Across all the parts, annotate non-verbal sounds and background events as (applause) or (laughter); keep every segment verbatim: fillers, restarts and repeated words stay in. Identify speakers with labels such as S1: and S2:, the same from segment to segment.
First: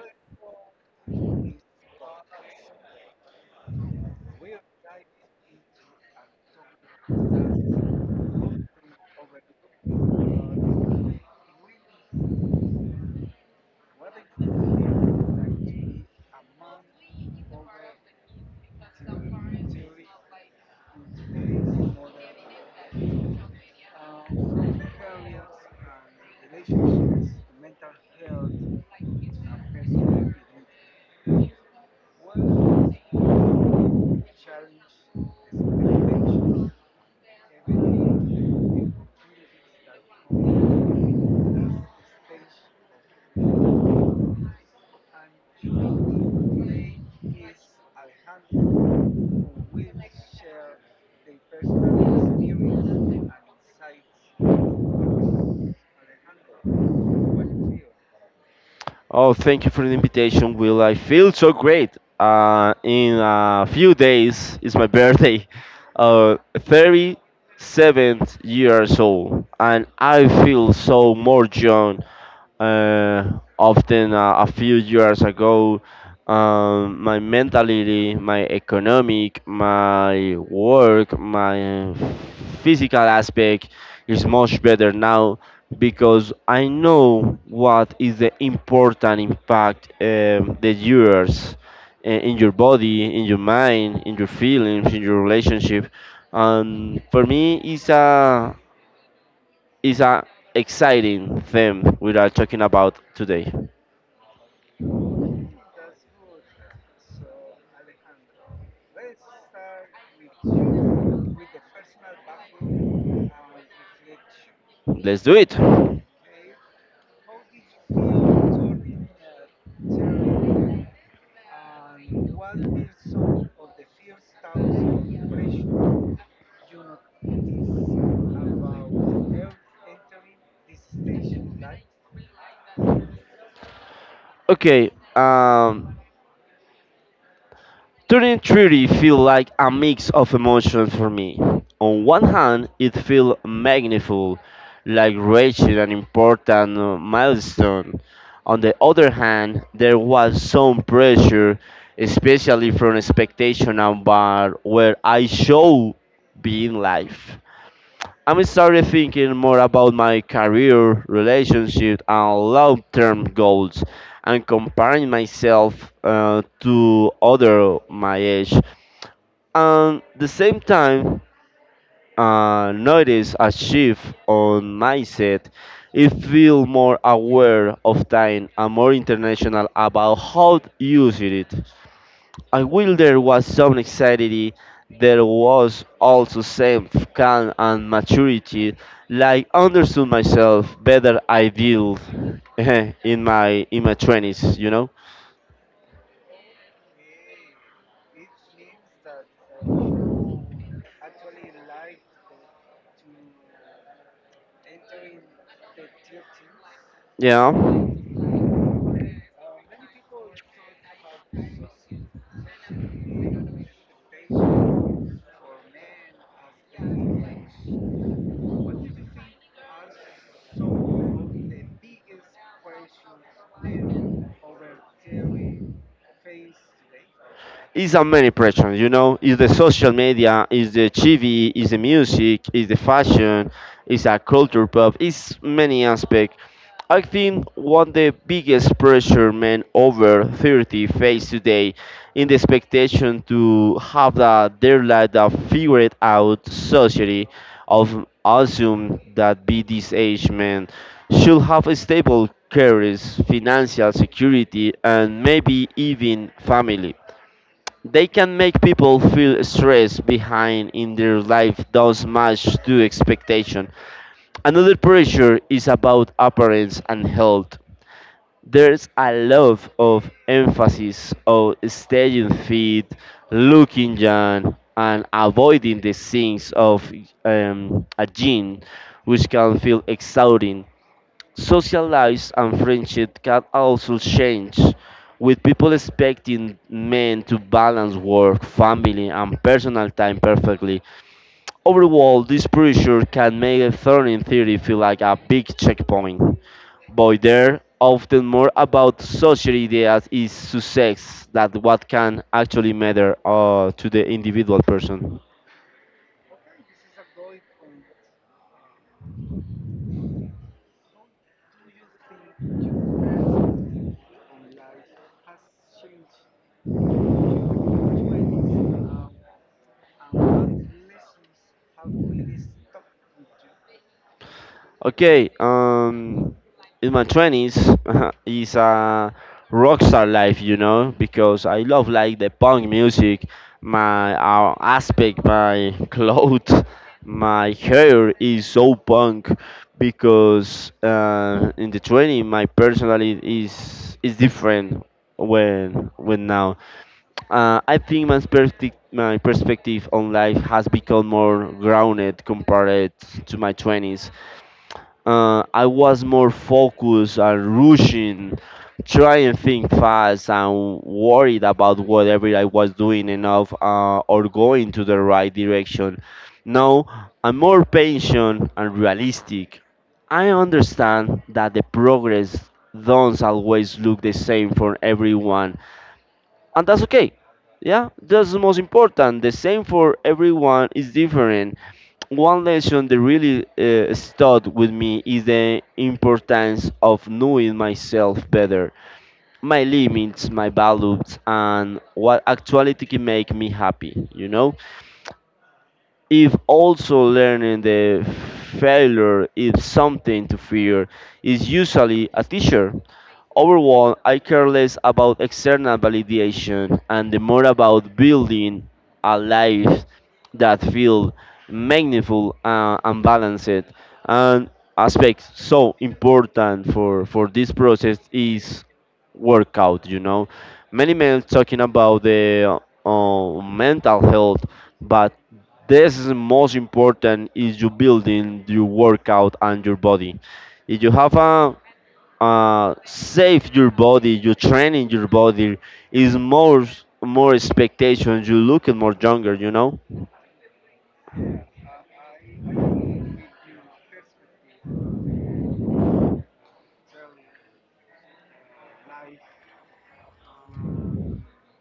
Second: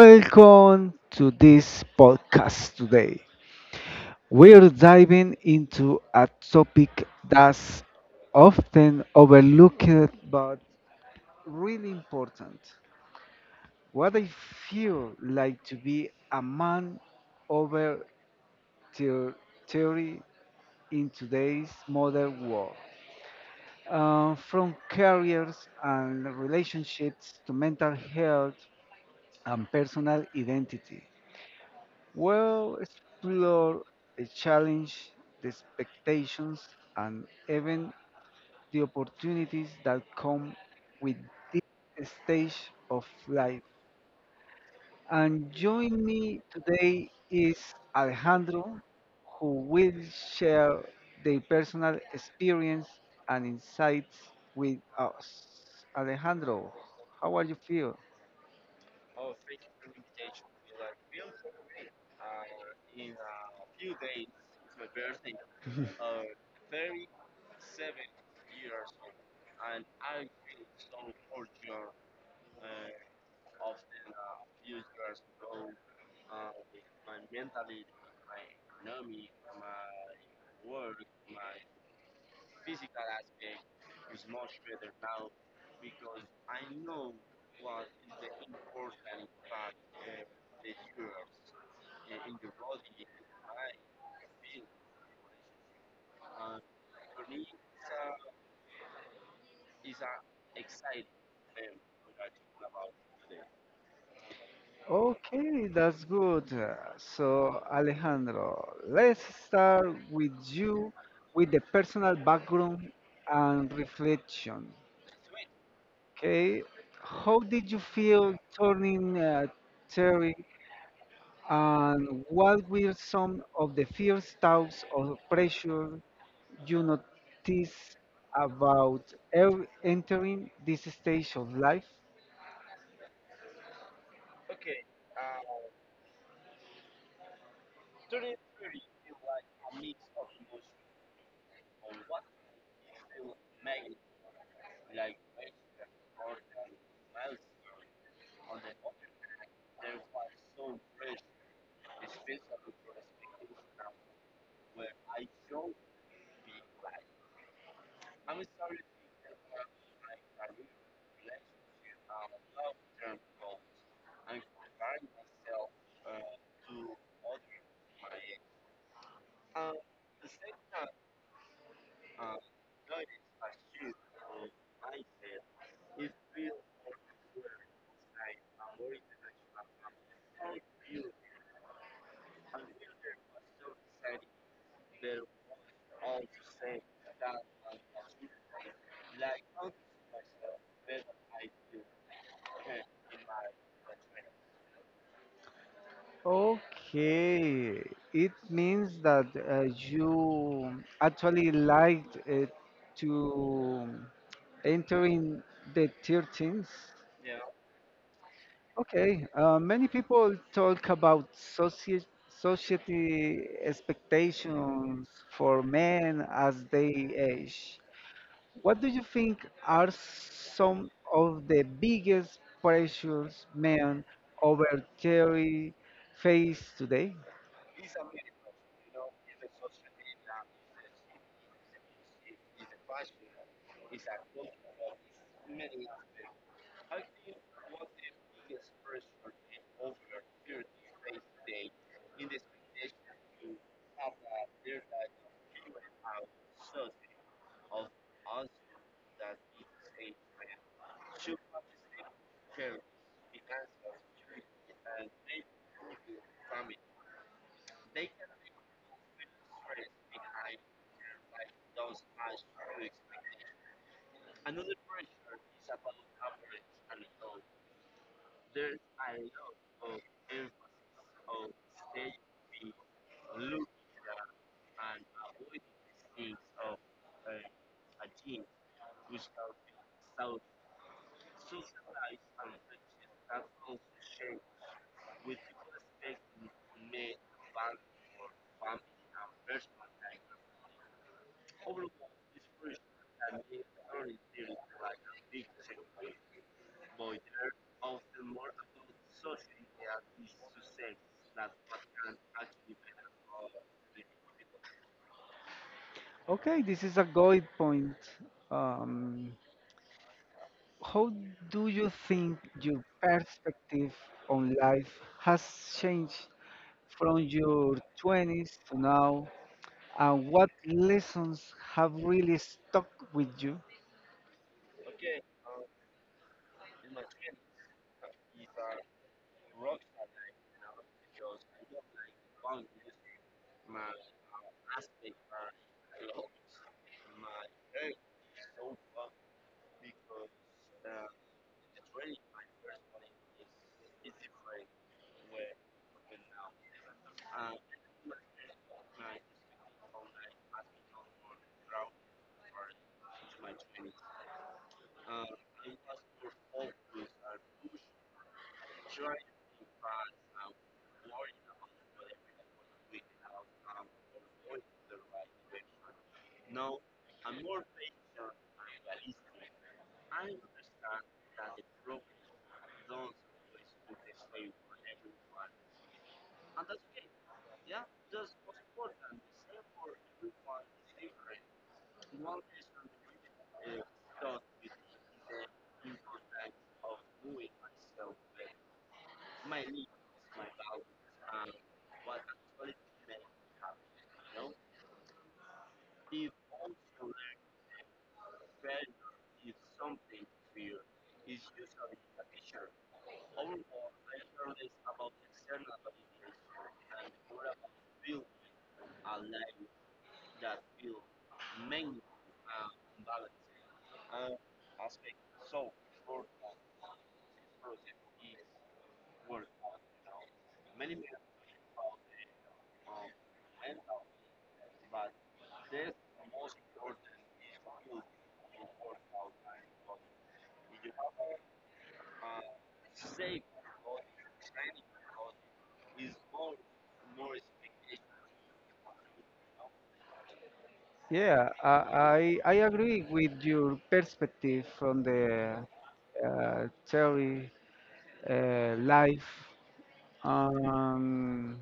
S1: welcome to this podcast today. We're diving into a topic that's often overlooked but really important. What I feel like to be a man over theor- theory in today's modern world. Uh, from careers and relationships to mental health and personal identity. We'll explore the challenge, the expectations, and even the opportunities that come with this stage of life. And join me today is Alejandro, who will share their personal experience and insights with us. Alejandro, how are you feel?
S2: Oh, thank you for the invitation, Will. I feel so great. Uh, in a few days is my birthday. Uh, thirty-seven years old, and I feel so more young. Uh, often uh, a few years ago, um, my mentality, my economic, my work, my physical aspect is much better now because I know what is the important impact um, that yours uh, in your body, in your mind, in your feelings, in your relationship. And for me, it's a it's a exciting thing we are talking about today.
S1: Okay, that's good. Uh, So, Alejandro, let's start with you with the personal background and reflection.
S2: Let's do it.
S1: Okay, how did you feel turning uh, theory, and what were some of the first thoughts or pressure you noticed about ev- entering this stage of life?
S2: Okay. Um, Turning thirty feel like a mix of emotions for me. On one hand, it feels magnificent, like reaching an important uh, milestone. On the other hand, there was some pressure, especially from expectation about where I should be in life. I'm started thinking more about my career, relationship, and long term goals, and comparing myself uh, to other my age. And the same time, uh, notice a shift on mindset. It feel more aware of time and more international about how to use it. And while there was some anxiety, there was also some calm and maturity, like understood myself better I did (laughs) in my in my twenties, you know?
S1: Okay, it means that uh, you actually liked uh, to enter in the thirteenth.
S2: Yeah.
S1: Okay, uh, many people talk about socie society expectations for men as they age. What do you think are some of the biggest pressures men over thirty face today?
S2: It's a many pressure, you know. It's the social media, it's the T V, it's the music, it's the fashion, it's a culture pop. It's many aspects. I think one the biggest pressure men over thirty face today in the expectation to have that their life that figured out society of assume that be this age men should have a stable careers, financial security and maybe even family. They can make people feel stressed behind in their life does match to expectation. Another pressure is about appearance and health. There's a lot of emphasis on staying fit, looking young, and avoiding the things of um, a gene, which can feel exhausting. Social lives and friendship can also change, with people expecting men to balance work, family, and personal time perfectly. Overall, this pressure can make a learning theory feel like a big checkpoint, but they're often more about social ideas is success that what can actually matter uh, to the individual person.
S1: Okay, this is a good point. Um, how do you think your perspective on life has changed from your twenties to now, and what lessons have really stuck with you?
S2: Okay, um, in my twenties (laughs) is a rock star life, you know, because I love like the punk music, my uh, aspect, my (laughs) clothes, my hair is so punk because uh, in the twenty my personality is is different when when now. Uh, I think my perspective my perspective on life has become more grounded compared to my twenties, uh, I was more focused on rushing, trying to think fast, and worried about whatever I was doing enough uh, or going to the right direction. Now I'm more patient and realistic. I understand that the progress don't always look the same for everyone, and that's okay. Yeah, that's the most important. The same for everyone is different. One lesson that really uh, stuck with me is the importance of knowing myself better, my limits, my values, and what actually can make me happy. You know, if also learning the failure is something to fear is usually a teacher. Overall, I care less about external validation and the more about building a life that feels meaningful uh, and balanced. And aspect so important for for this process is workout. You know, many men talking about the uh, mental health, but this is most important is you building your workout and your body. If you have a uh, save your body, you training your body is more more expectations. You look at more younger, you know.
S1: Yeah, I, I, I agree with your perspective from the uh, theory uh, life. Um,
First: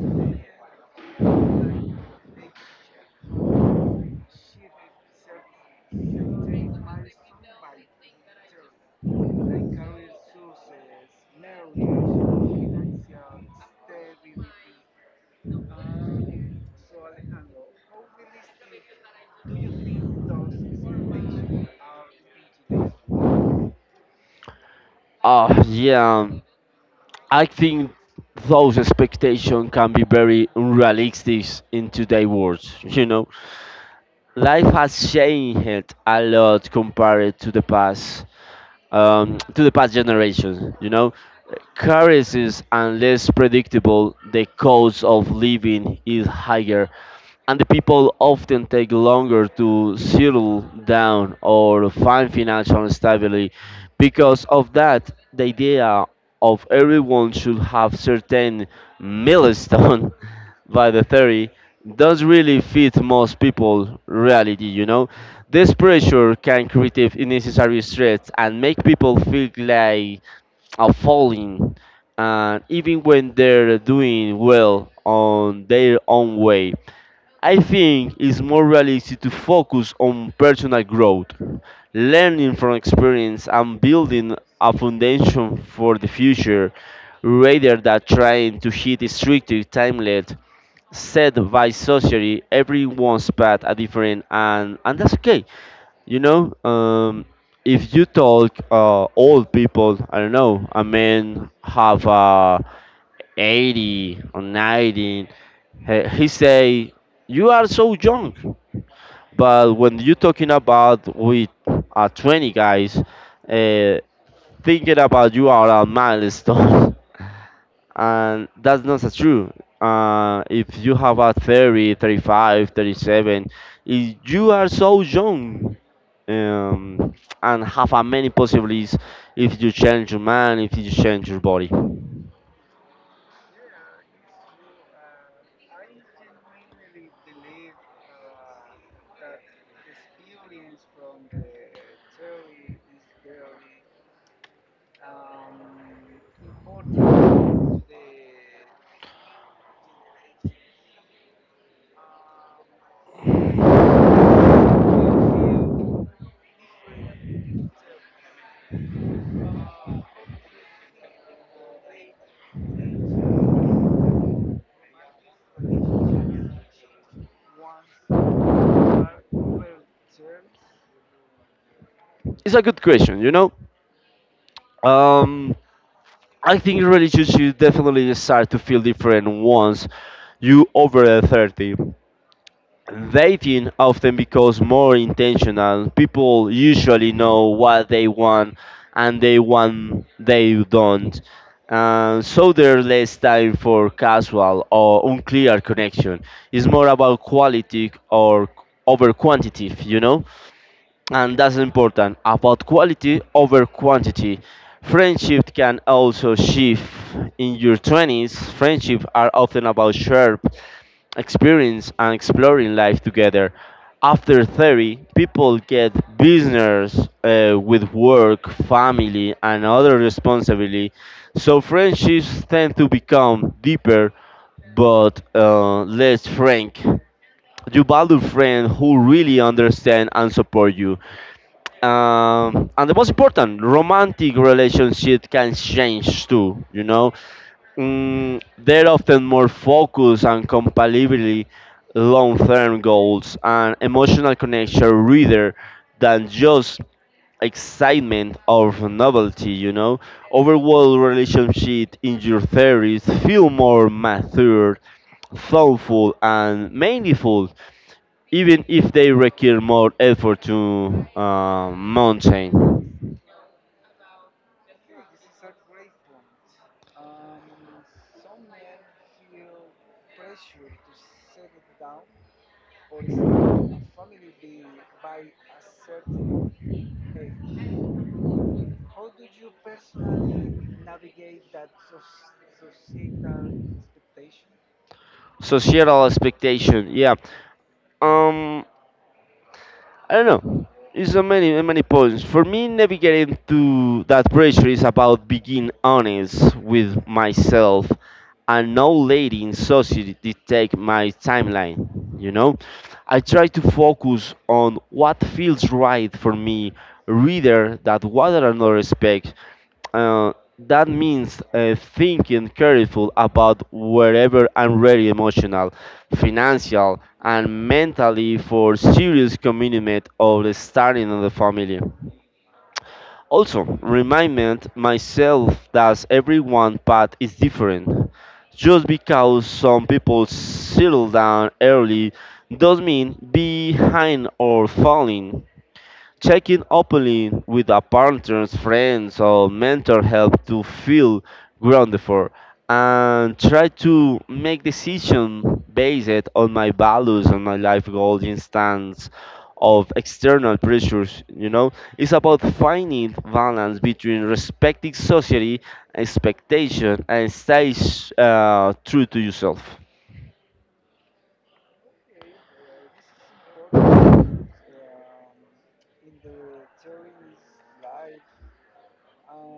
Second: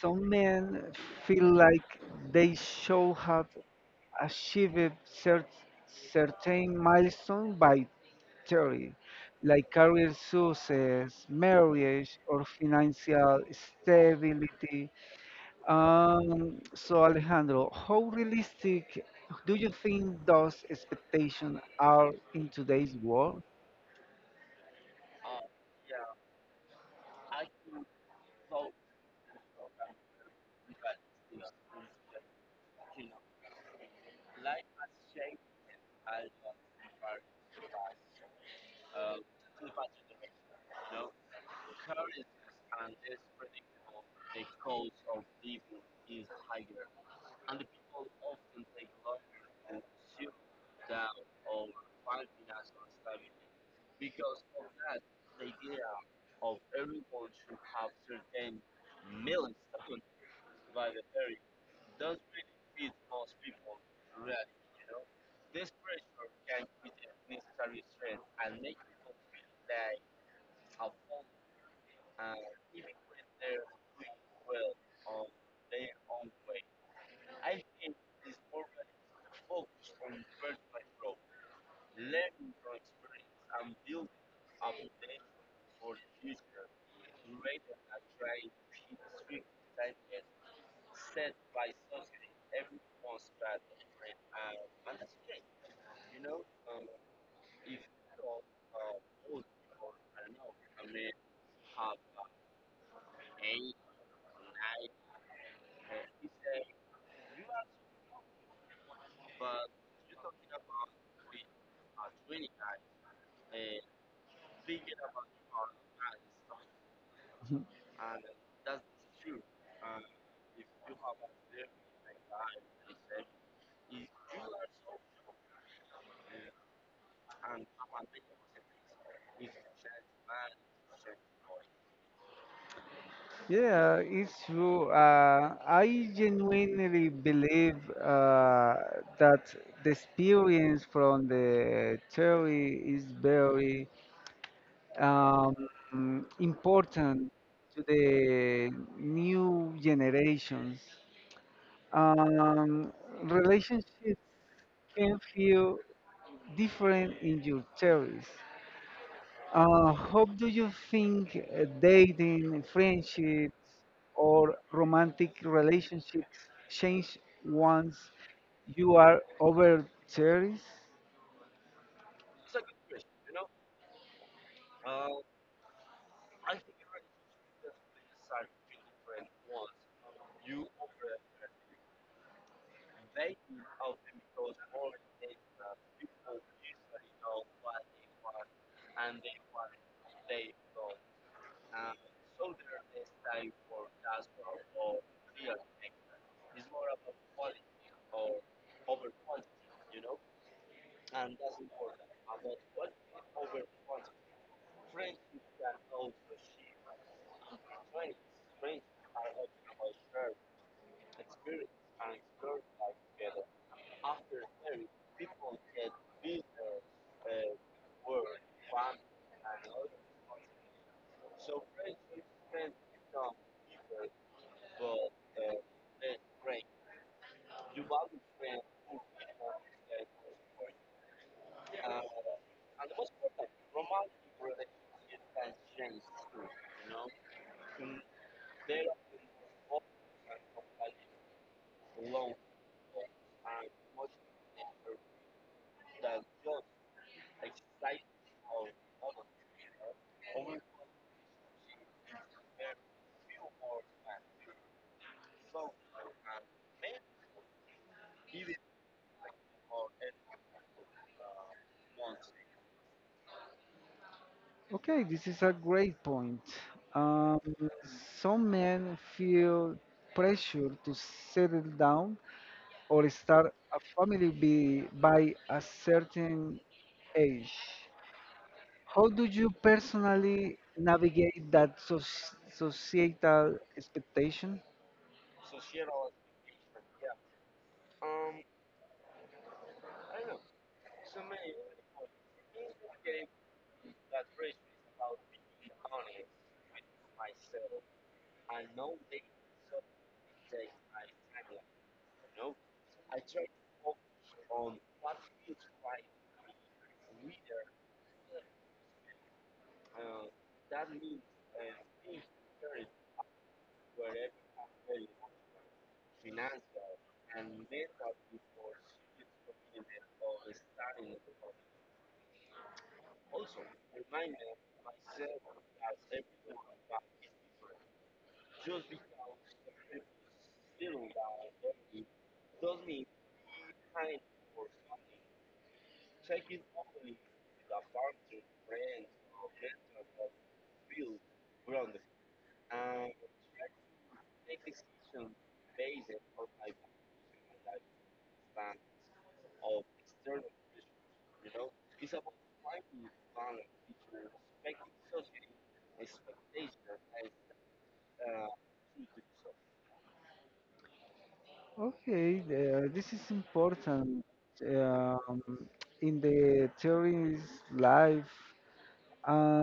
S1: Some men feel like they should have achieved cer- certain milestone by thirty, like career success, marriage, or financial stability. Um, so, Alejandro, how realistic do you think those expectations are in today's world?
S2: Uh, yeah, I think those expectations can be very unrealistic in today's world. You know, life has changed a lot compared to the past. um, to the past generations. You know, currencies and less predictable, the cost of living is higher, and the people often take longer to settle down or find financial stability. Because of that, the idea of everyone should have certain milestone (laughs) by the theory does really fit most people reality, you know. This pressure can create unnecessary stress and make people feel like are falling, and even when they're doing well on their own way. I think it's more realistic to focus on personal growth, learning from experience, and building a foundation for the future rather than trying to hit a strict timeline set by society. Everyone's path are different, and, and that's okay. You know, um, if you talk uh, old people, I don't know, a man have uh, eighty or ninety, he, he say, you are so young. But when you talking about with uh, twenty guys, uh, thinking about you are a milestone. (laughs)
S1: (laughs)
S2: And that's not as true. Uh, if you have a thirty, thirty-five, thirty-seven, if you are so young um, and have a many possibilities if you change your mind, if you change your body.
S1: Yeah, it's true. Uh, I genuinely believe uh, that the experience from the theory is very um, important to the new generations. Um, relationships can feel different in your theories. Uh, how do you think uh, dating, friendships, or romantic relationships change once you are over thirty?
S2: It's a good question, you know? Um, I think really you should definitely start to feel different once you over thirty. Dating often becomes more intentional. People usually know what they want and they want they don't. Uh, so there's less time for casual or unclear connection. It's more about quality or over quantity, you know? And that's important about quality over quantity. Friendship can also shift. In your twenties friendships are often about shared experience and exploring life together. After thirty people get business uh, with work family and other responsibility, so friendships tend to become deeper, but uh, less frank. You value friends who really understand and support you, um, and the most important romantic relationship can change too, you know. Mm, they're often more focused on compatibility, long-term goals and emotional connection rather than just excitement or novelty, you know. Overall relationship in your theories feel more mature, thoughtful and meaningful, even if they require more effort to uh, maintain.
S1: Okay, this is a great point. Um, some men feel pressure to settle down or start a family be, by a certain age. How do you personally navigate that soc- societal expectation?
S2: Societal expectation, yeah. Um, I don't know. It's a many a many points. For me, navigating to that pressure is about being honest with myself and not letting society dictate my timeline. You know, I try to focus on what feels right for me, rather than what another expects. Uh, that means uh, thinking careful about wherever I'm really emotional, financial, and mentally for serious commitment of starting on the family. Also, remind myself that everyone path is different. Just because some people settle down early does mean behind or falling. Checking openly with a partner's friends or mentor help to feel grounded for, and try to make decision based on my values and my life goals instead of external pressures, you know. It's about finding balance between respecting society expectation and stay uh, true to yourself.
S1: Okay, uh, this is important um, in the theories life. Uh,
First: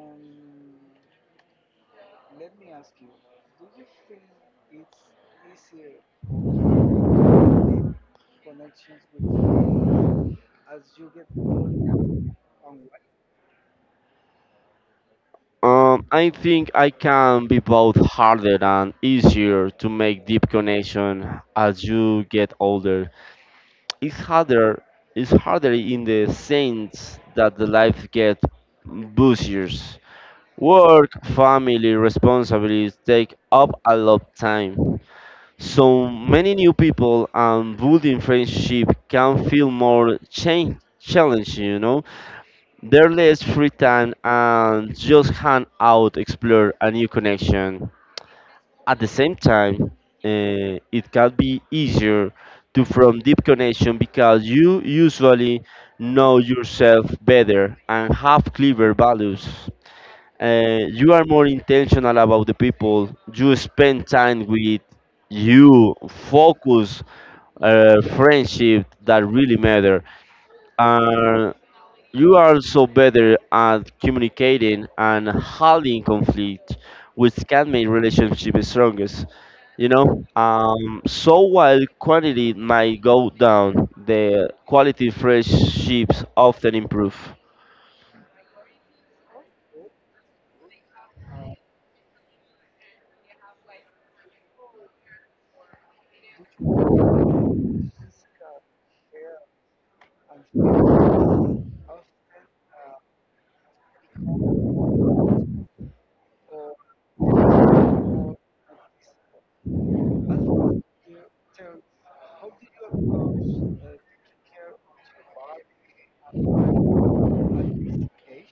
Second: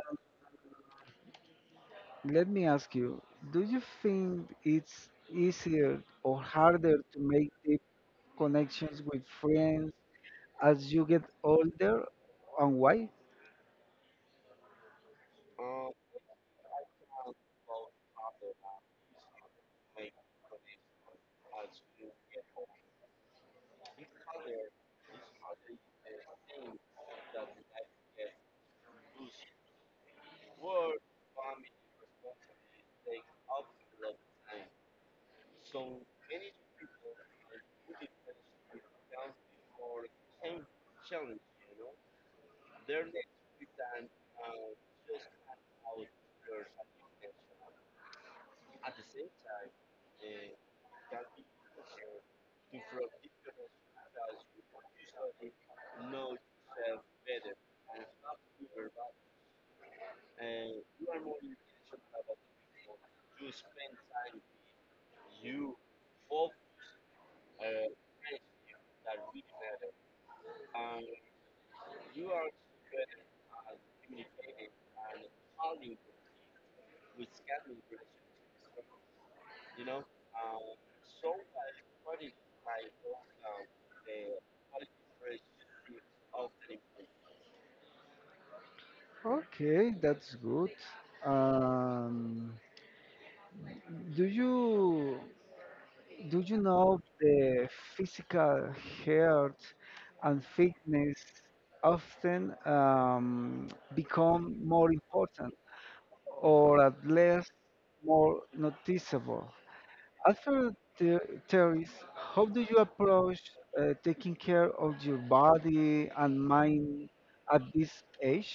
S1: let me ask you: Do you think it's easier or harder to make deep connections with friends as you get older, and why?
S2: Um, I think I can be both harder and easier to make deep connection as you get older. It's harder. It's harder in the sense that the life gets busier. Work, family, responsibilities take up a lot of time. So many new people and building friendship can feel more change challenging, you know. Their less free time and just hang out, explore a new connection. At the same time, eh, it can be easier to form deep connection because you usually know yourself better and have clearer values. Eh, you are more intentional about the people you spend time with. You focus uh, friendship that really matter. Uh, you are also better at communicating and handling conflict, which can make relationships strongest. You know, um, so while quantity might go down, the quality friendships often improve.
S1: Okay, that's good. Um, Do you do you know the physical health and fitness often um, become more important or at least more noticeable? After the theories, how do you approach uh, taking care of your body and mind at this age?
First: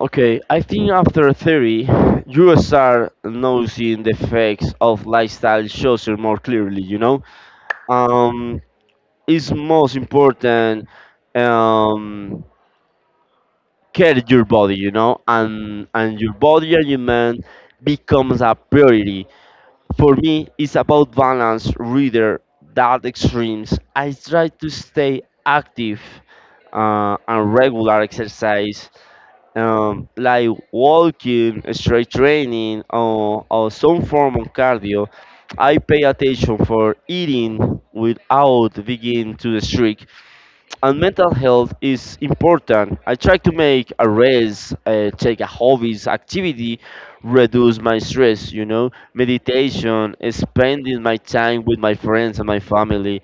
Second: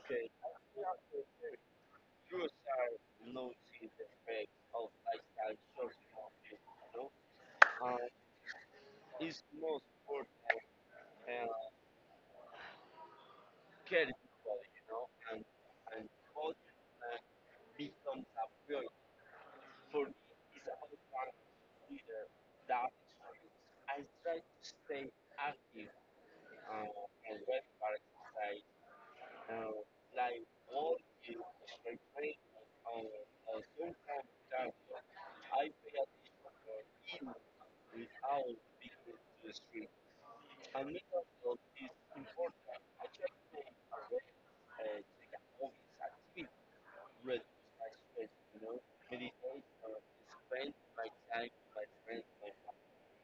S2: Okay, I think after thirty, you start noticing the effects of lifestyle choices more clearly, you know? Um, it's most important, um, care your body, you know, and and your body and your mind becomes a priority. For me it's about balance rather than extremes. I try to stay active uh, and regular exercise, um, like walking strength training or, or some form of cardio. I pay attention for eating without being too strict, and mental health is important. I try to make a rest, uh, take a hobbies activity, reduce my stress. You know, meditation, spending my time with my friends and my family.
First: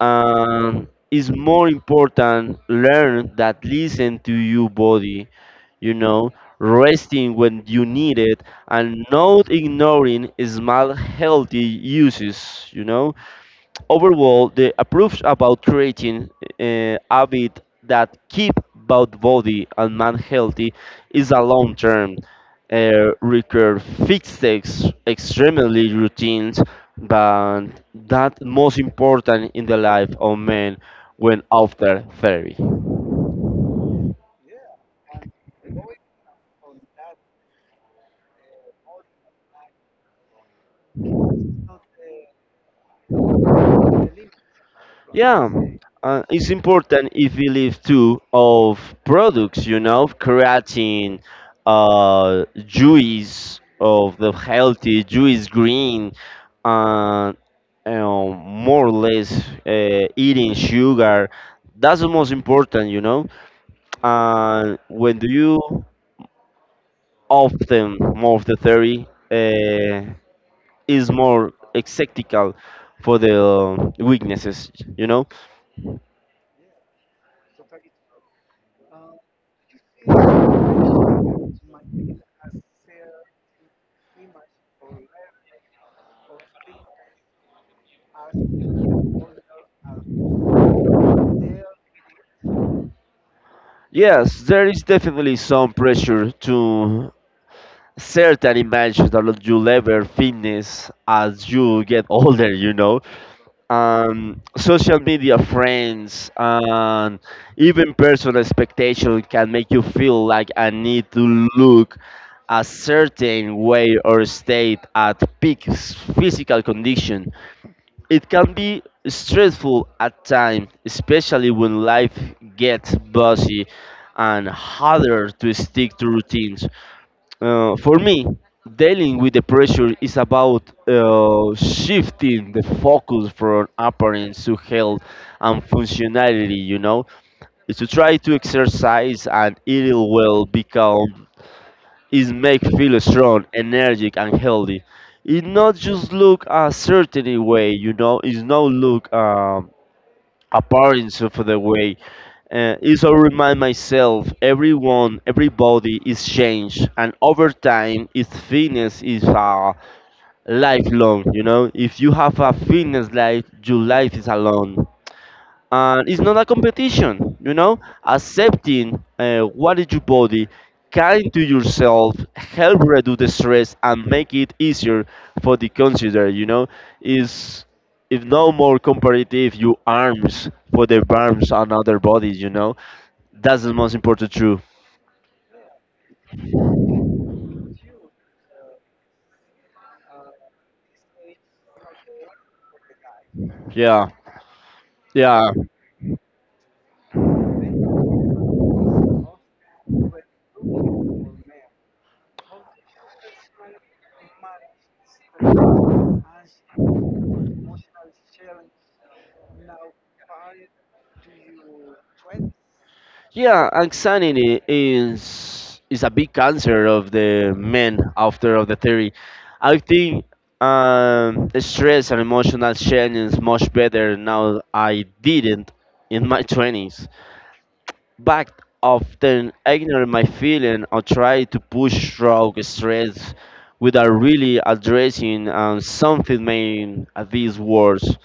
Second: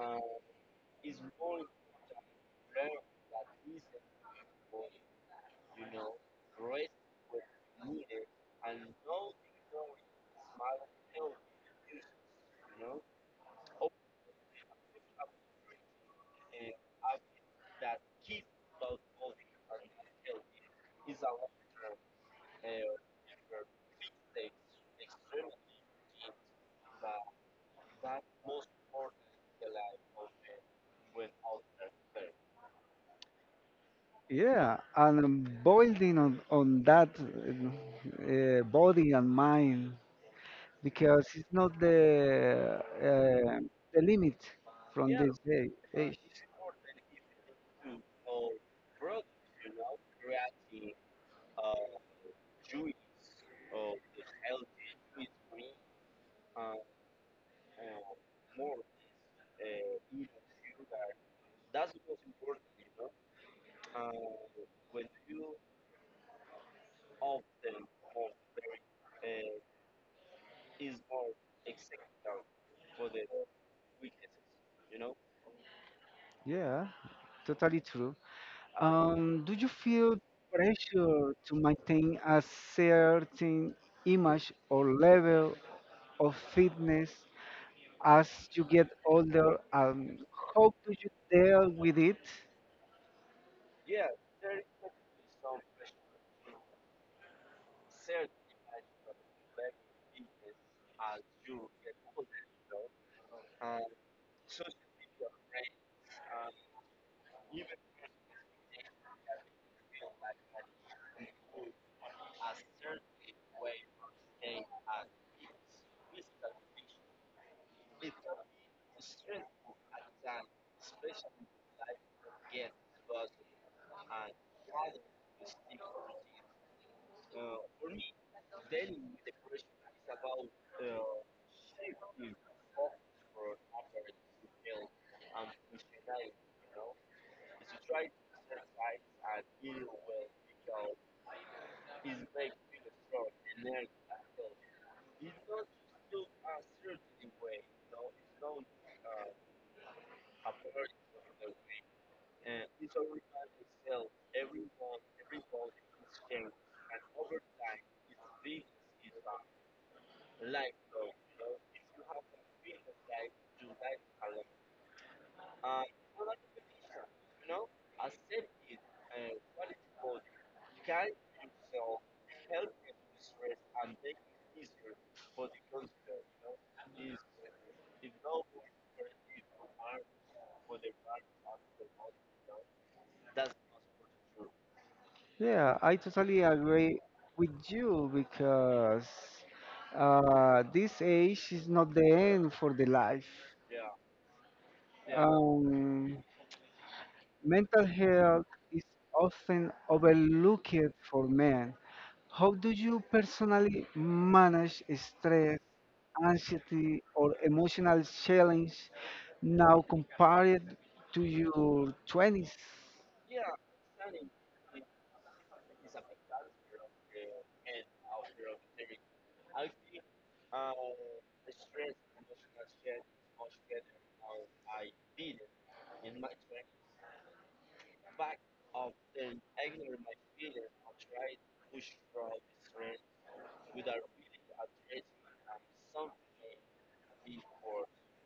S2: And it's more important learn that listen to your body. You know, resting when you need it and not ignoring small healthy uses. You know, overall, the approves about creating uh, habit that keep both body and mind healthy is a long-term, uh, require fixed ex- extremely routines, but that most important in the life of men when after thirty.
S1: Yeah, and um, building on, on that uh, uh, body and mind, because it's not the uh, the limit from this
S2: Yeah,
S1: day
S2: uh,
S1: age.
S2: it's important if we leave too of products, you know, creatine, uh, juice of the healthy juice green, and you know, more or less uh, eating sugar. That's the most important, you know. And when do you often more of the theory uh, is more exceptical for the weaknesses, you know.
S1: Yeah, totally true. Um, do you feel pressure to maintain a certain image or level of fitness as you get older? And how do you deal with it?
S2: Yes, there is definitely some pressure to certain dimensions that you level fitness as you get (laughs) older, you know. Um, social media friends and even personal expectation can make you feel like I need to look a certain way or state at peak s- physical condition. It can be stressful at times, especially when life gets busy and harder to stick to routines. Uh, for me, dealing with the pressure is about uh, shifting the focus from appearance to health and functionality, you know. It's to try to exercise and eat well become is make feel strong, energetic, and healthy. It not just look a certain way, you know. It's not look um, appearance of the way. Uh, it's a remind myself, everyone, everybody is changed, and over time, its fitness is a lifelong. You know, if you have a fitness life, your life is alone and it's not a competition, you know, accepting uh, what is your body, kind to yourself help reduce the stress and make it easier for the consider, you know, is if no more comparative you arms for the arms and other bodies, you know, that's the most important truth.
S1: Yeah, I totally agree with you because uh, this age is not the end for the life.
S2: Yeah. Yeah.
S1: Um, mental health is often overlooked for men. How do you personally manage stress, anxiety, or emotional challenge now compared to your twenties?
S2: Yeah, anxiety is is a big cancer of the men after of the theory. I think um, stress and emotional change much better now. I didn't in my twenties. Back often ignore my feeling or try to push through stress without really addressing um, something made at these words.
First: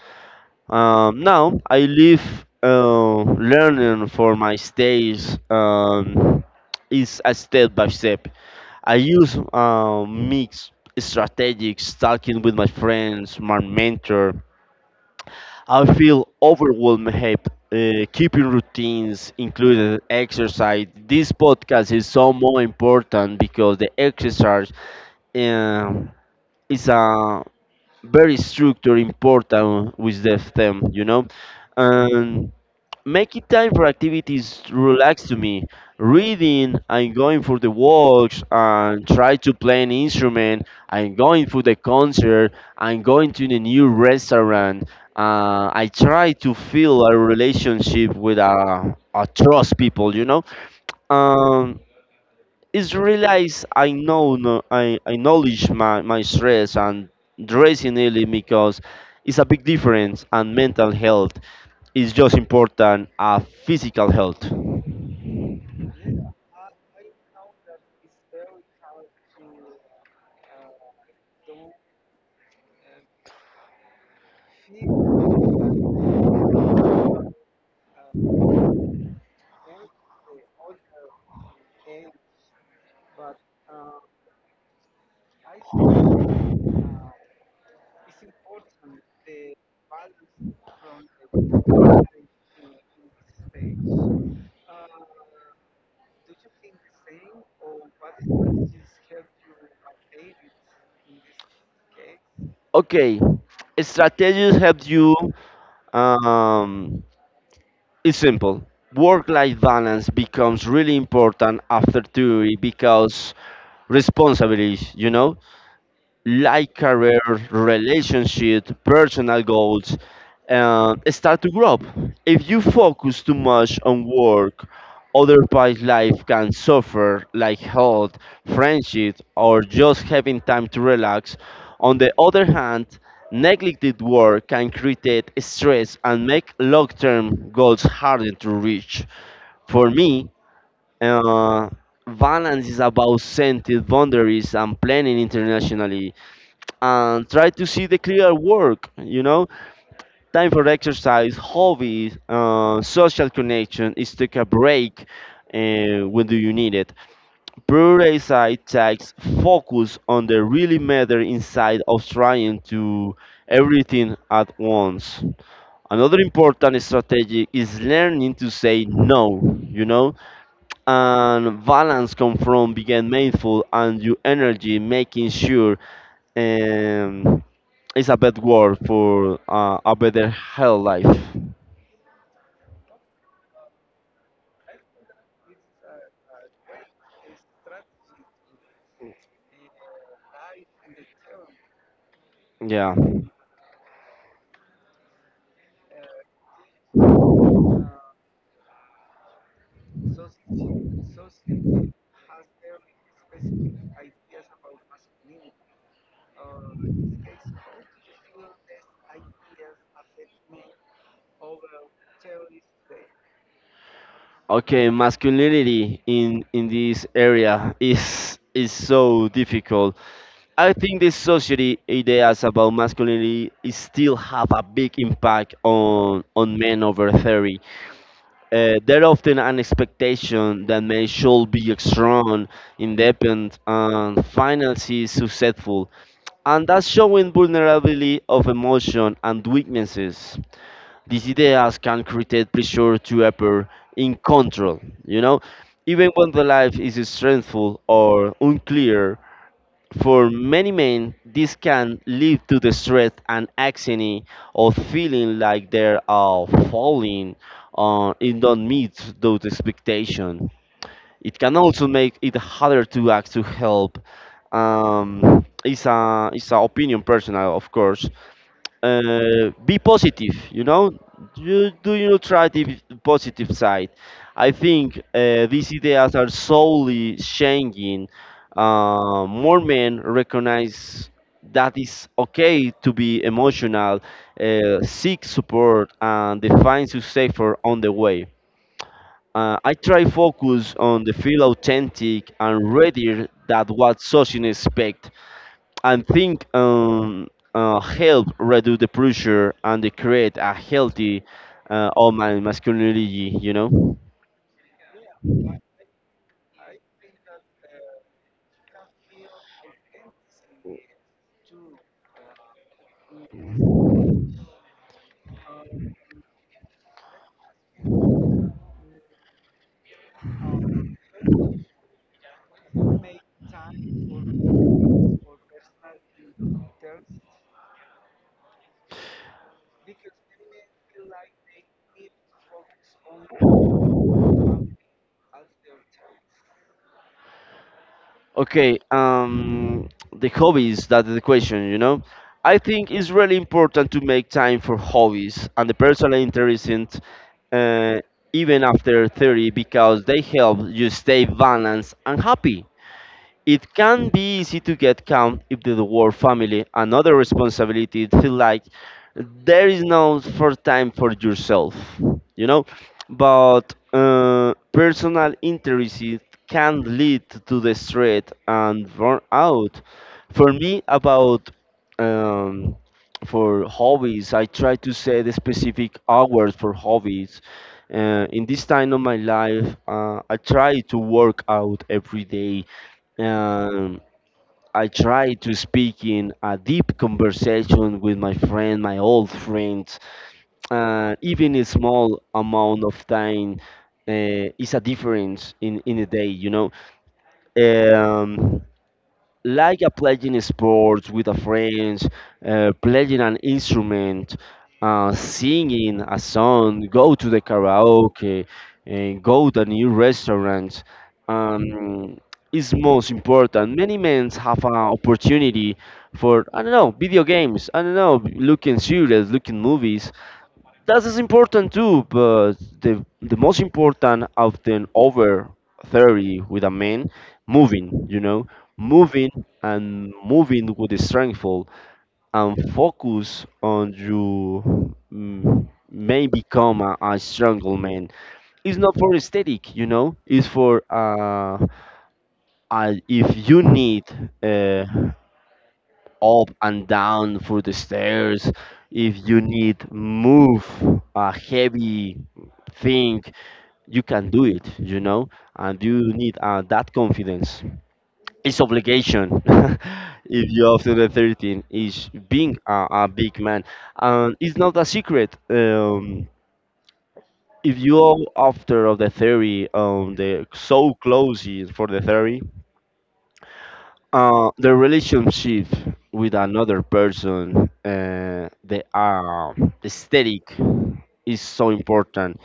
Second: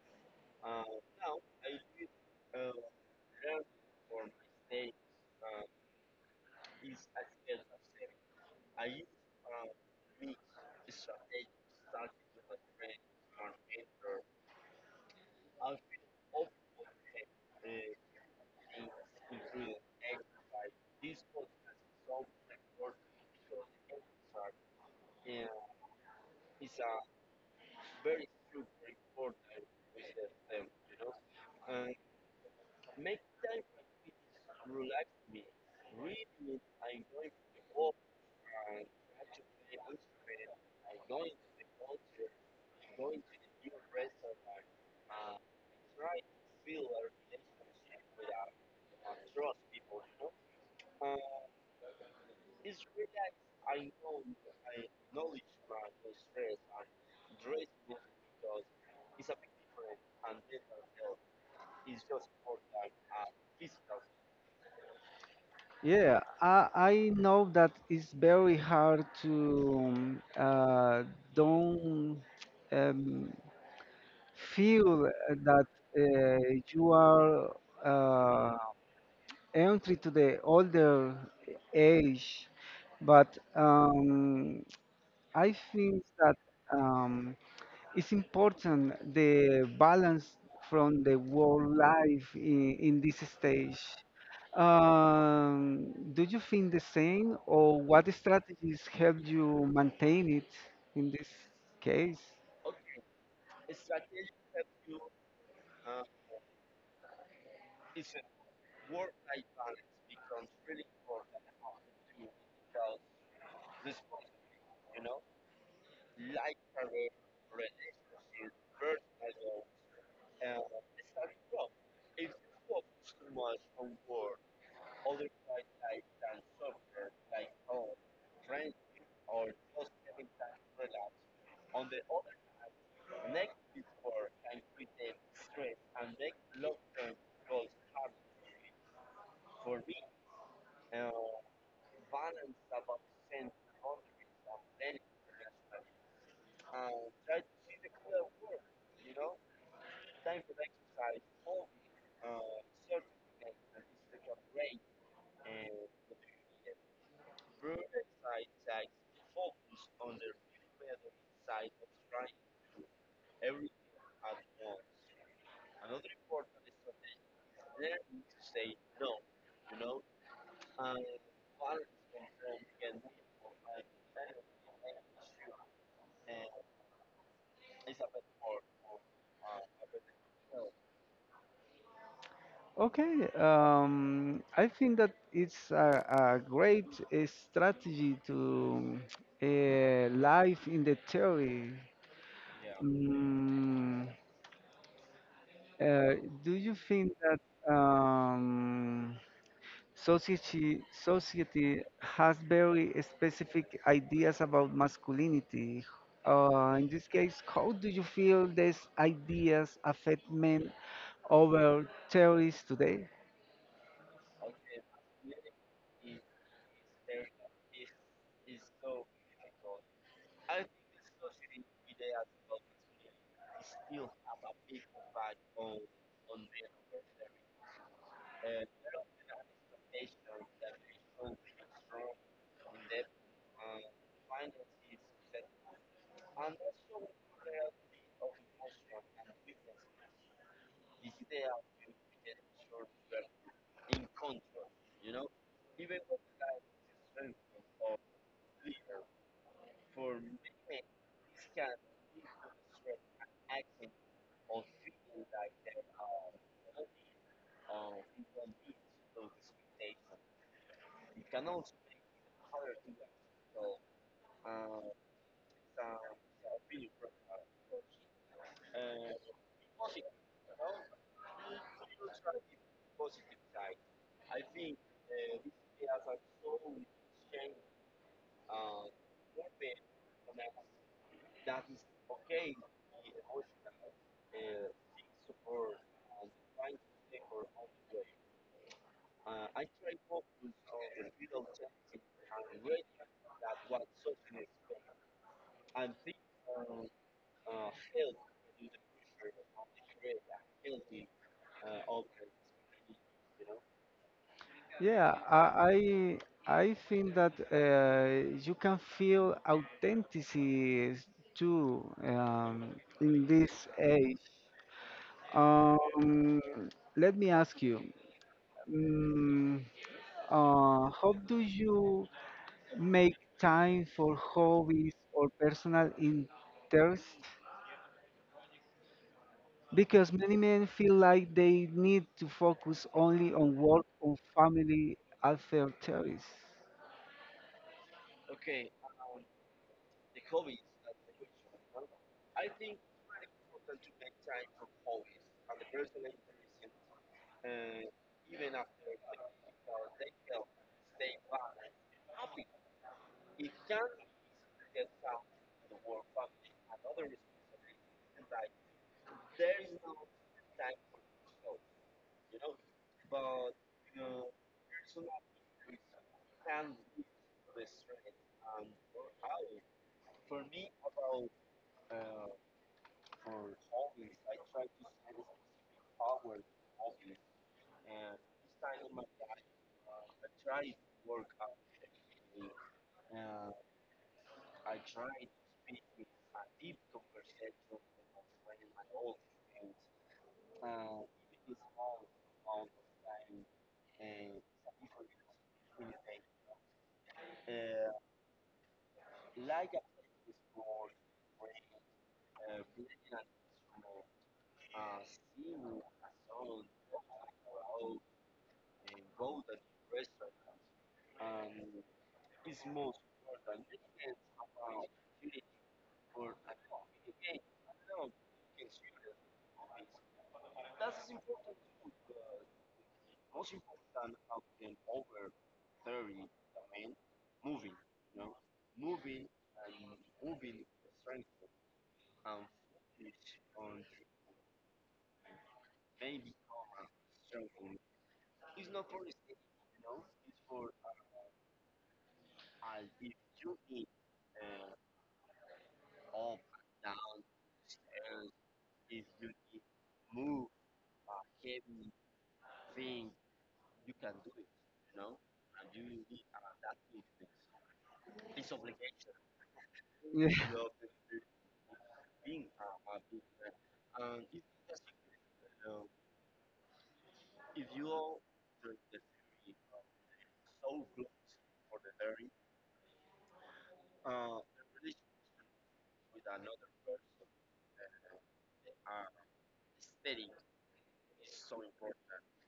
S2: Um, now I live uh, learning for my stays, um, is a step by step. I use uh, mixed strategies talking with my friends, my mentor. I feel overwhelmed. Help. Uh, keeping routines including exercise. This podcast is so more important because the exercise um is a very structure important with the them, you know. And making time for activities relax to me. Reading, I'm going for the walks and try to play an instrument. I'm going for the concert. I'm going to the new restaurant. Uh, I try to feel a relationship with a, a trust people, you know. Um, it's realize I know no, I, I acknowledge my, my stress and dressing early because it's a big difference and mental health. It's just important as physical health.
S1: Yeah, I, I know that it's very hard to um, uh, don't um, feel uh, that uh, you are uh, entry to the older age, but um, I think that um, it's important the balance from the world life in, in this stage. Um, do you think the same, or what strategies help you maintain it in this case?
S2: Okay, strategies help you. Um, it's simple. Work-life balance becomes really important after theory because responsibilities. You know, like career, relationship, personal goals, uh, start to grow up. If you focus too much on work, otherwise life can suffer, like health, friendship, or just having time to relax. On the other hand, neglected work can create stress and make long-term goals harder to reach. For me, uh, balance is about setting boundaries and planning internationally and try to see the clear work, you know, time for exercise hobbies, uh, social connection is take a break uh, when do you need it, prioritize tasks, focus on the really matter inside of trying to everything at once. Another important strategy is learning to say no, you know, and balance come from being mindful and your energy making sure, and it's a bad word for uh, a better health life.
S1: Okay, um, I think that it's a, a great uh, strategy to uh, life in the theory.
S2: Yeah.
S1: Mm, Uh, do you think that um, society society has very specific ideas about masculinity? Uh, in this case, how do you feel these ideas affect men over theories today?
S2: Okay, masculinity in in this area is is so difficult. I think the society ideas about masculinity is still have a big impact on on men over thirty. Uh, there often an expectation that men should be strong, independent, and financially successful. And thus showing vulnerability of emotion and weaknesses. These ideas can create pressure to appear in control, you know, even when the life is stressful or unclear. For many men, this can lead to the stress and anxiety of feeling like they are falling uh, in don't meet those expectations. It can also make it harder to act to help. Um, it's a it's a opinion personal, of course. Uh, be positive, you know. You do you try the positive side. I think uh, these ideas are slowly changing. Uh, more men recognize that it's okay to be emotional, uh, seek support, and define success for on the way. Uh, I try focus on the feel authentic and rather that what society expect, and think um, uh, help reduce the pressure and they create a healthy uh, of my masculinity. You know.
S1: Yeah, I I, I think that uh, you can feel authenticity too um, in this age. Um, let me ask you. Mm, uh, how do you make time for hobbies or personal interests? Because many men feel like they need to focus only on work or family affairs. (laughs)
S2: Okay. Um, the hobbies. That's the question. You know. I think it's really important to make time for hobbies and the personal interest in uh, even after thirty because they help you stay balanced and happy. It can be easy to get caught if the work, family, and other responsibilities feel like there is no for time for yourself, you know. But uh, personal interests can lead to the stress and burnout. For me, about um, for hobbies, I try to set a specific hours for hobbies. Uh, in this time of my life, uh, I try to work out every day. um, I try to speak in a deep conversation with my friend, my old friend. Uh, even a small amount of time uh, is a difference in, in a day, you know. Um, like a playing sports with a friends, uh, playing an instrument, uh, singing a song, go to the karaoke, and go to a new restaurant. Um, is most important. Many men have an opportunity for I don't know video games. I don't know looking series, looking movies, that is important too, but the the most important often over thirty with a man moving, you know, moving and moving with the strengthful and focus on you mm, may become a, a strong man. It's not for aesthetic, you know. It's for uh, uh if you need uh, up and down through the stairs. If you need move a heavy thing, you can do it, you know, and you need uh, that confidence. It's obligation (laughs)
S1: Yeah,
S2: if you're after the thirteen is being a, a big man, and it's not a secret. Um, if you're after of the theory, um, the so close is for the theory, uh, the relationship with another person, uh, the uh, the aesthetic is so important.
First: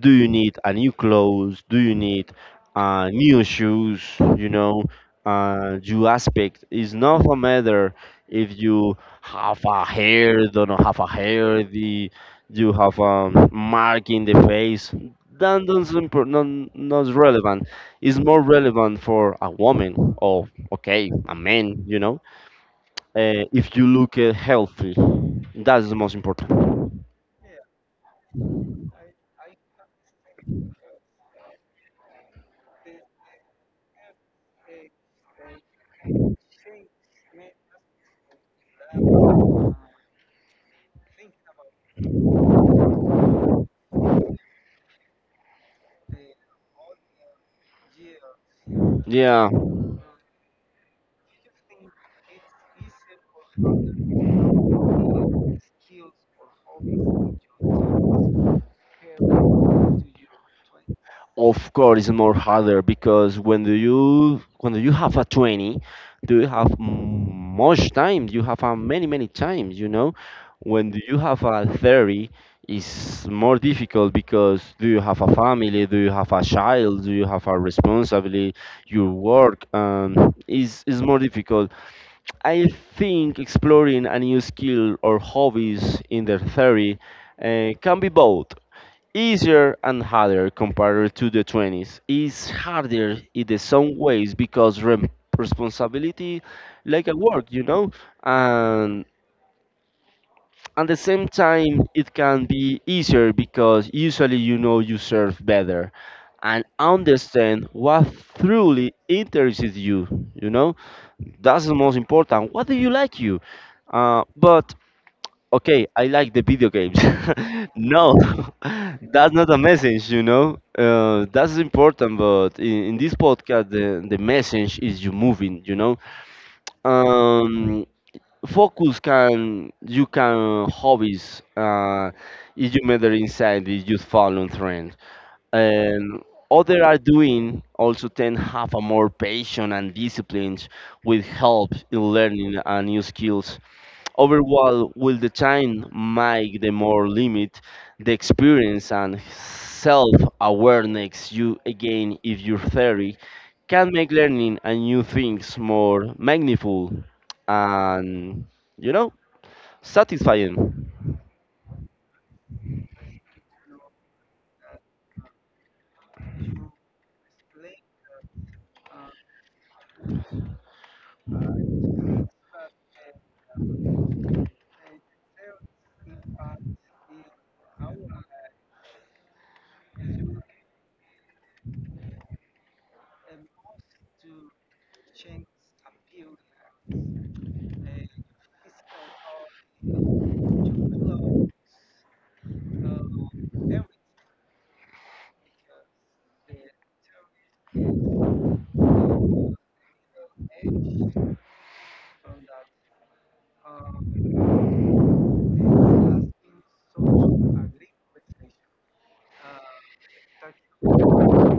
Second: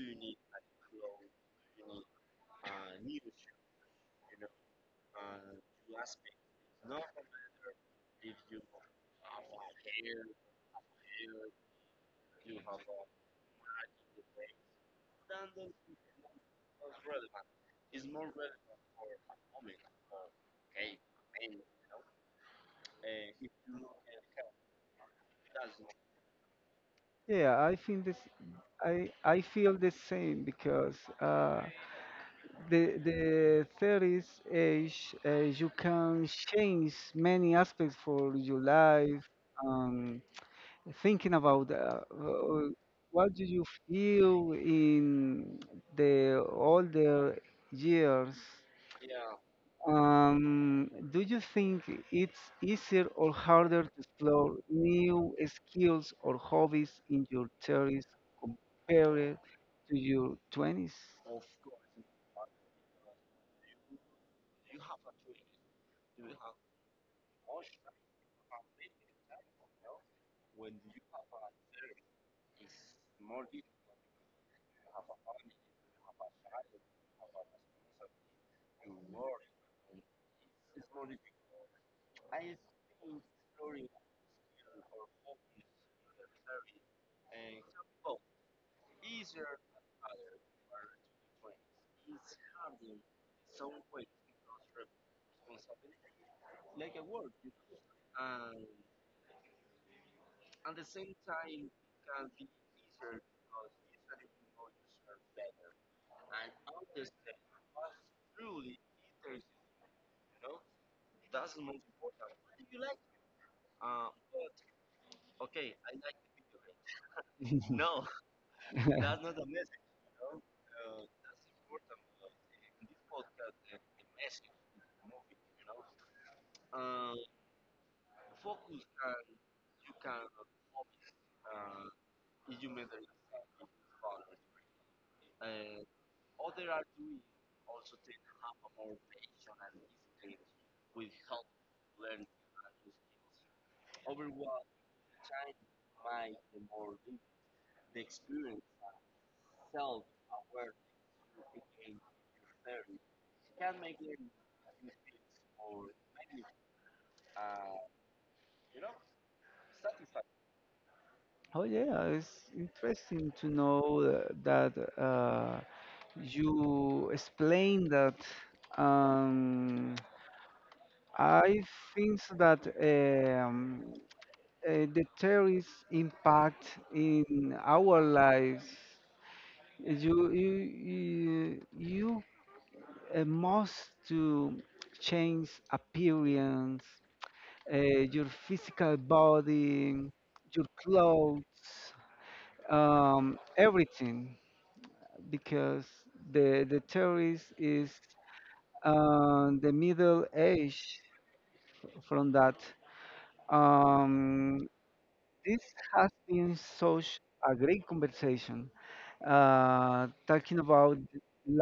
S2: Do you need a new clothes? Do you need uh, new shoes? You know, uh, you aspect is not a matter if you have a hair, don't have a hair, the you have a mark in the face. That doesn't pro- non- Not relevant. It's more relevant for a woman or okay, a man. You know, uh, if you look uh, healthy, that's the most important.
S1: yeah, I think this. I, I feel the same because uh, the the thirties age uh, you can change many aspects for your life. Um, thinking about uh, uh, what do you feel in the older years,
S2: Yeah.
S1: um, do you think it's easier or harder to explore new skills or hobbies in your thirties compared to your twenties?
S2: Of course, it's more harder because when do you when do you have a twenty, do you have m- much time? You have a many many times, you know. When do you have a thirty, it's more difficult because do you have a family? Do you have a child? Do you have a responsibility? Your work um, is is more difficult. I think exploring a new skill or hobbies in their thirty uh, can be both easier and harder compared to the twenties. It's harder in the some ways because rem- responsibility like a work, you know, and at the same time it can be easier because usually you know you serve better and understand what truly interests you, you know, that's the most important what do you like you uh, but okay, I like the video games. (laughs)
S1: (laughs)
S2: No, (laughs) that's not a message, you know. Uh, that's important, but in, in this podcast, the, the message is you moving, you know. Um, focus can you can hobbies uh, if you matter inside if you follow trends and other are doing also tend have a more patient and disciplined with help in learning a new skills. Overall, will the time make the more limit the experience and self-awareness you gain if your theory can make learning and new things more meaningful and, you know, satisfying?
S1: Oh yeah, it's interesting to know uh, that uh, you explained that. um, I think that um, uh, the terrorist impact in our lives, you you you, you uh, must to change appearance, uh, your physical body, your clothes, um, everything, because the the terrorist is uh, the middle age from that. Um, This has been such a great conversation, uh, talking about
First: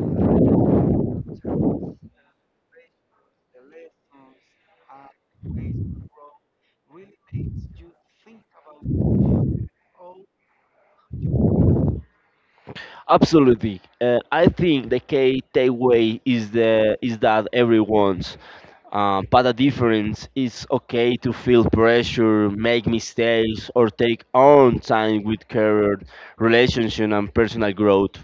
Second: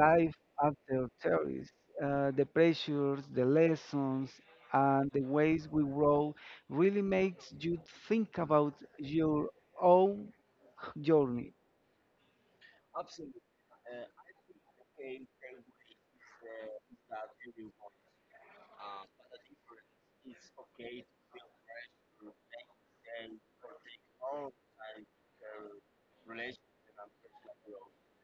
S1: life after terrorists, uh, the pressures, the lessons, and the ways we grow really makes you think about your own journey.
S2: Absolutely. Uh, I think the key takeaway is the is that everyone's, uh, but the difference is okay to feel pressure, make mistakes, or take on time with career, relationship, and personal growth.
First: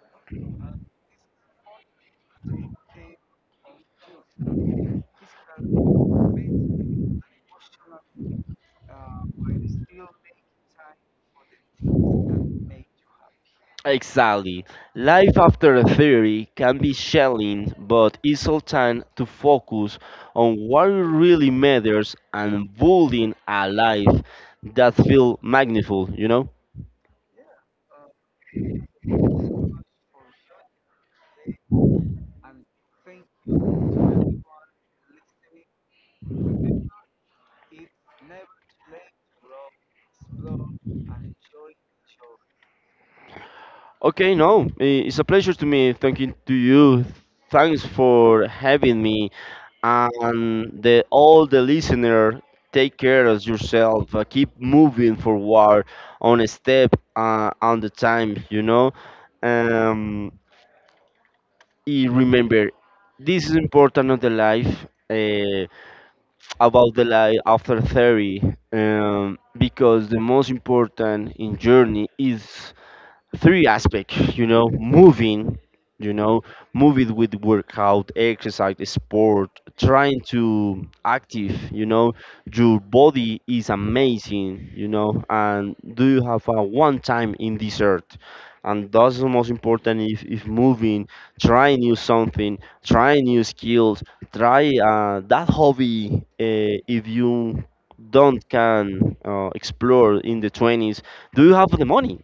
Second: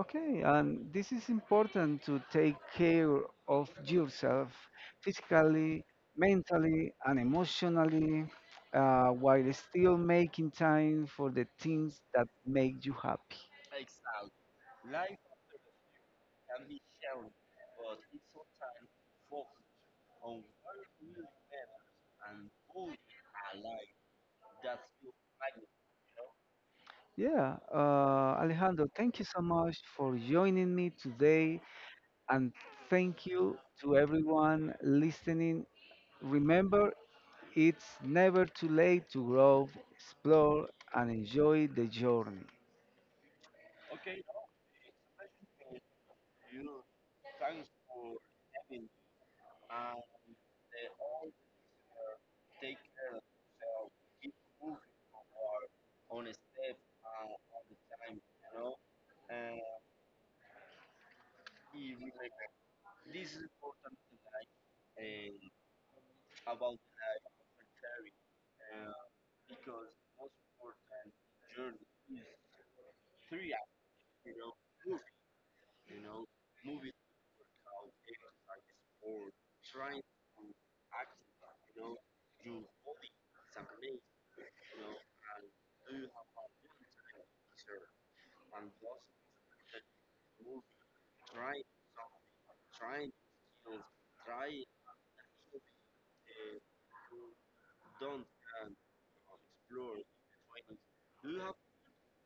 S1: Okay, and this is important to take care of yourself physically, mentally, and emotionally uh, while still making time for the things that make you happy.
S2: Exactly. Life after theory can be challenging, but it's all time to focus on what really matters and building a life that feels magnificent. You know.
S1: Yeah, uh, Alejandro, thank you so much for joining me today, and thank you to everyone listening. Remember, it's never too late to grow, explore, and enjoy the journey.
S2: Okay, no, i- it's a pleasure to me talking to you. Thanks for having me, and the all the listener. Take care of yourself. Uh, keep moving forward on a step uh, on the time. You know, um, i- remember this is important of the life uh, about the life after thirty, um, because the most important in journey is three aspect, you know, moving, you know, moving with workout exercise sport, trying to active, you know, your body is amazing, you know, and do you have a one time in this earth, and that's the most important if, if moving, try new something, try new skills, try uh, that hobby uh, if you don't can uh, explore in the twenties, do you have the money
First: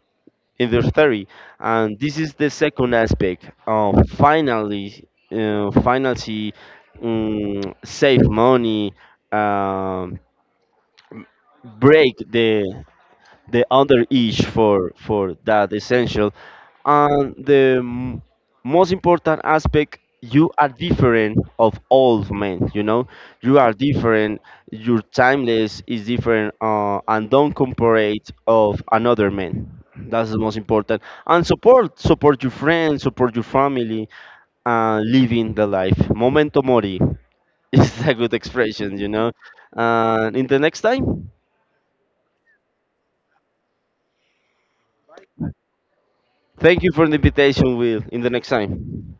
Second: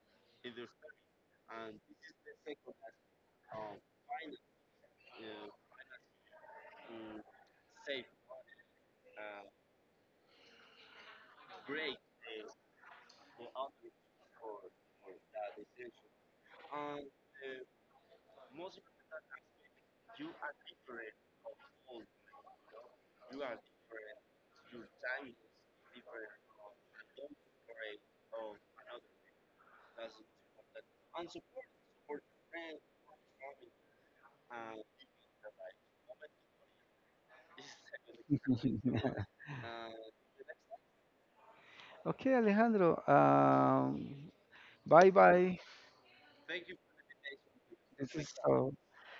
S2: in their theory, and this is the second aspect of finally uh, finally um, save money, um, break the the other each for for that essential, and the m- most important aspect, you are different of all men, you know, you are different, your timeless is different, uh, and don't compare it of another man, that's the most important, and support support your friends, support your family, and living the life momento mori is (laughs) a good expression, you
S1: (laughs)
S2: know, and in the next time.
S1: Okay, Alejandro, ah, bye bye.
S2: Thank you for the invitation will
S1: This
S2: in the
S1: is
S2: next
S1: uh,
S2: time.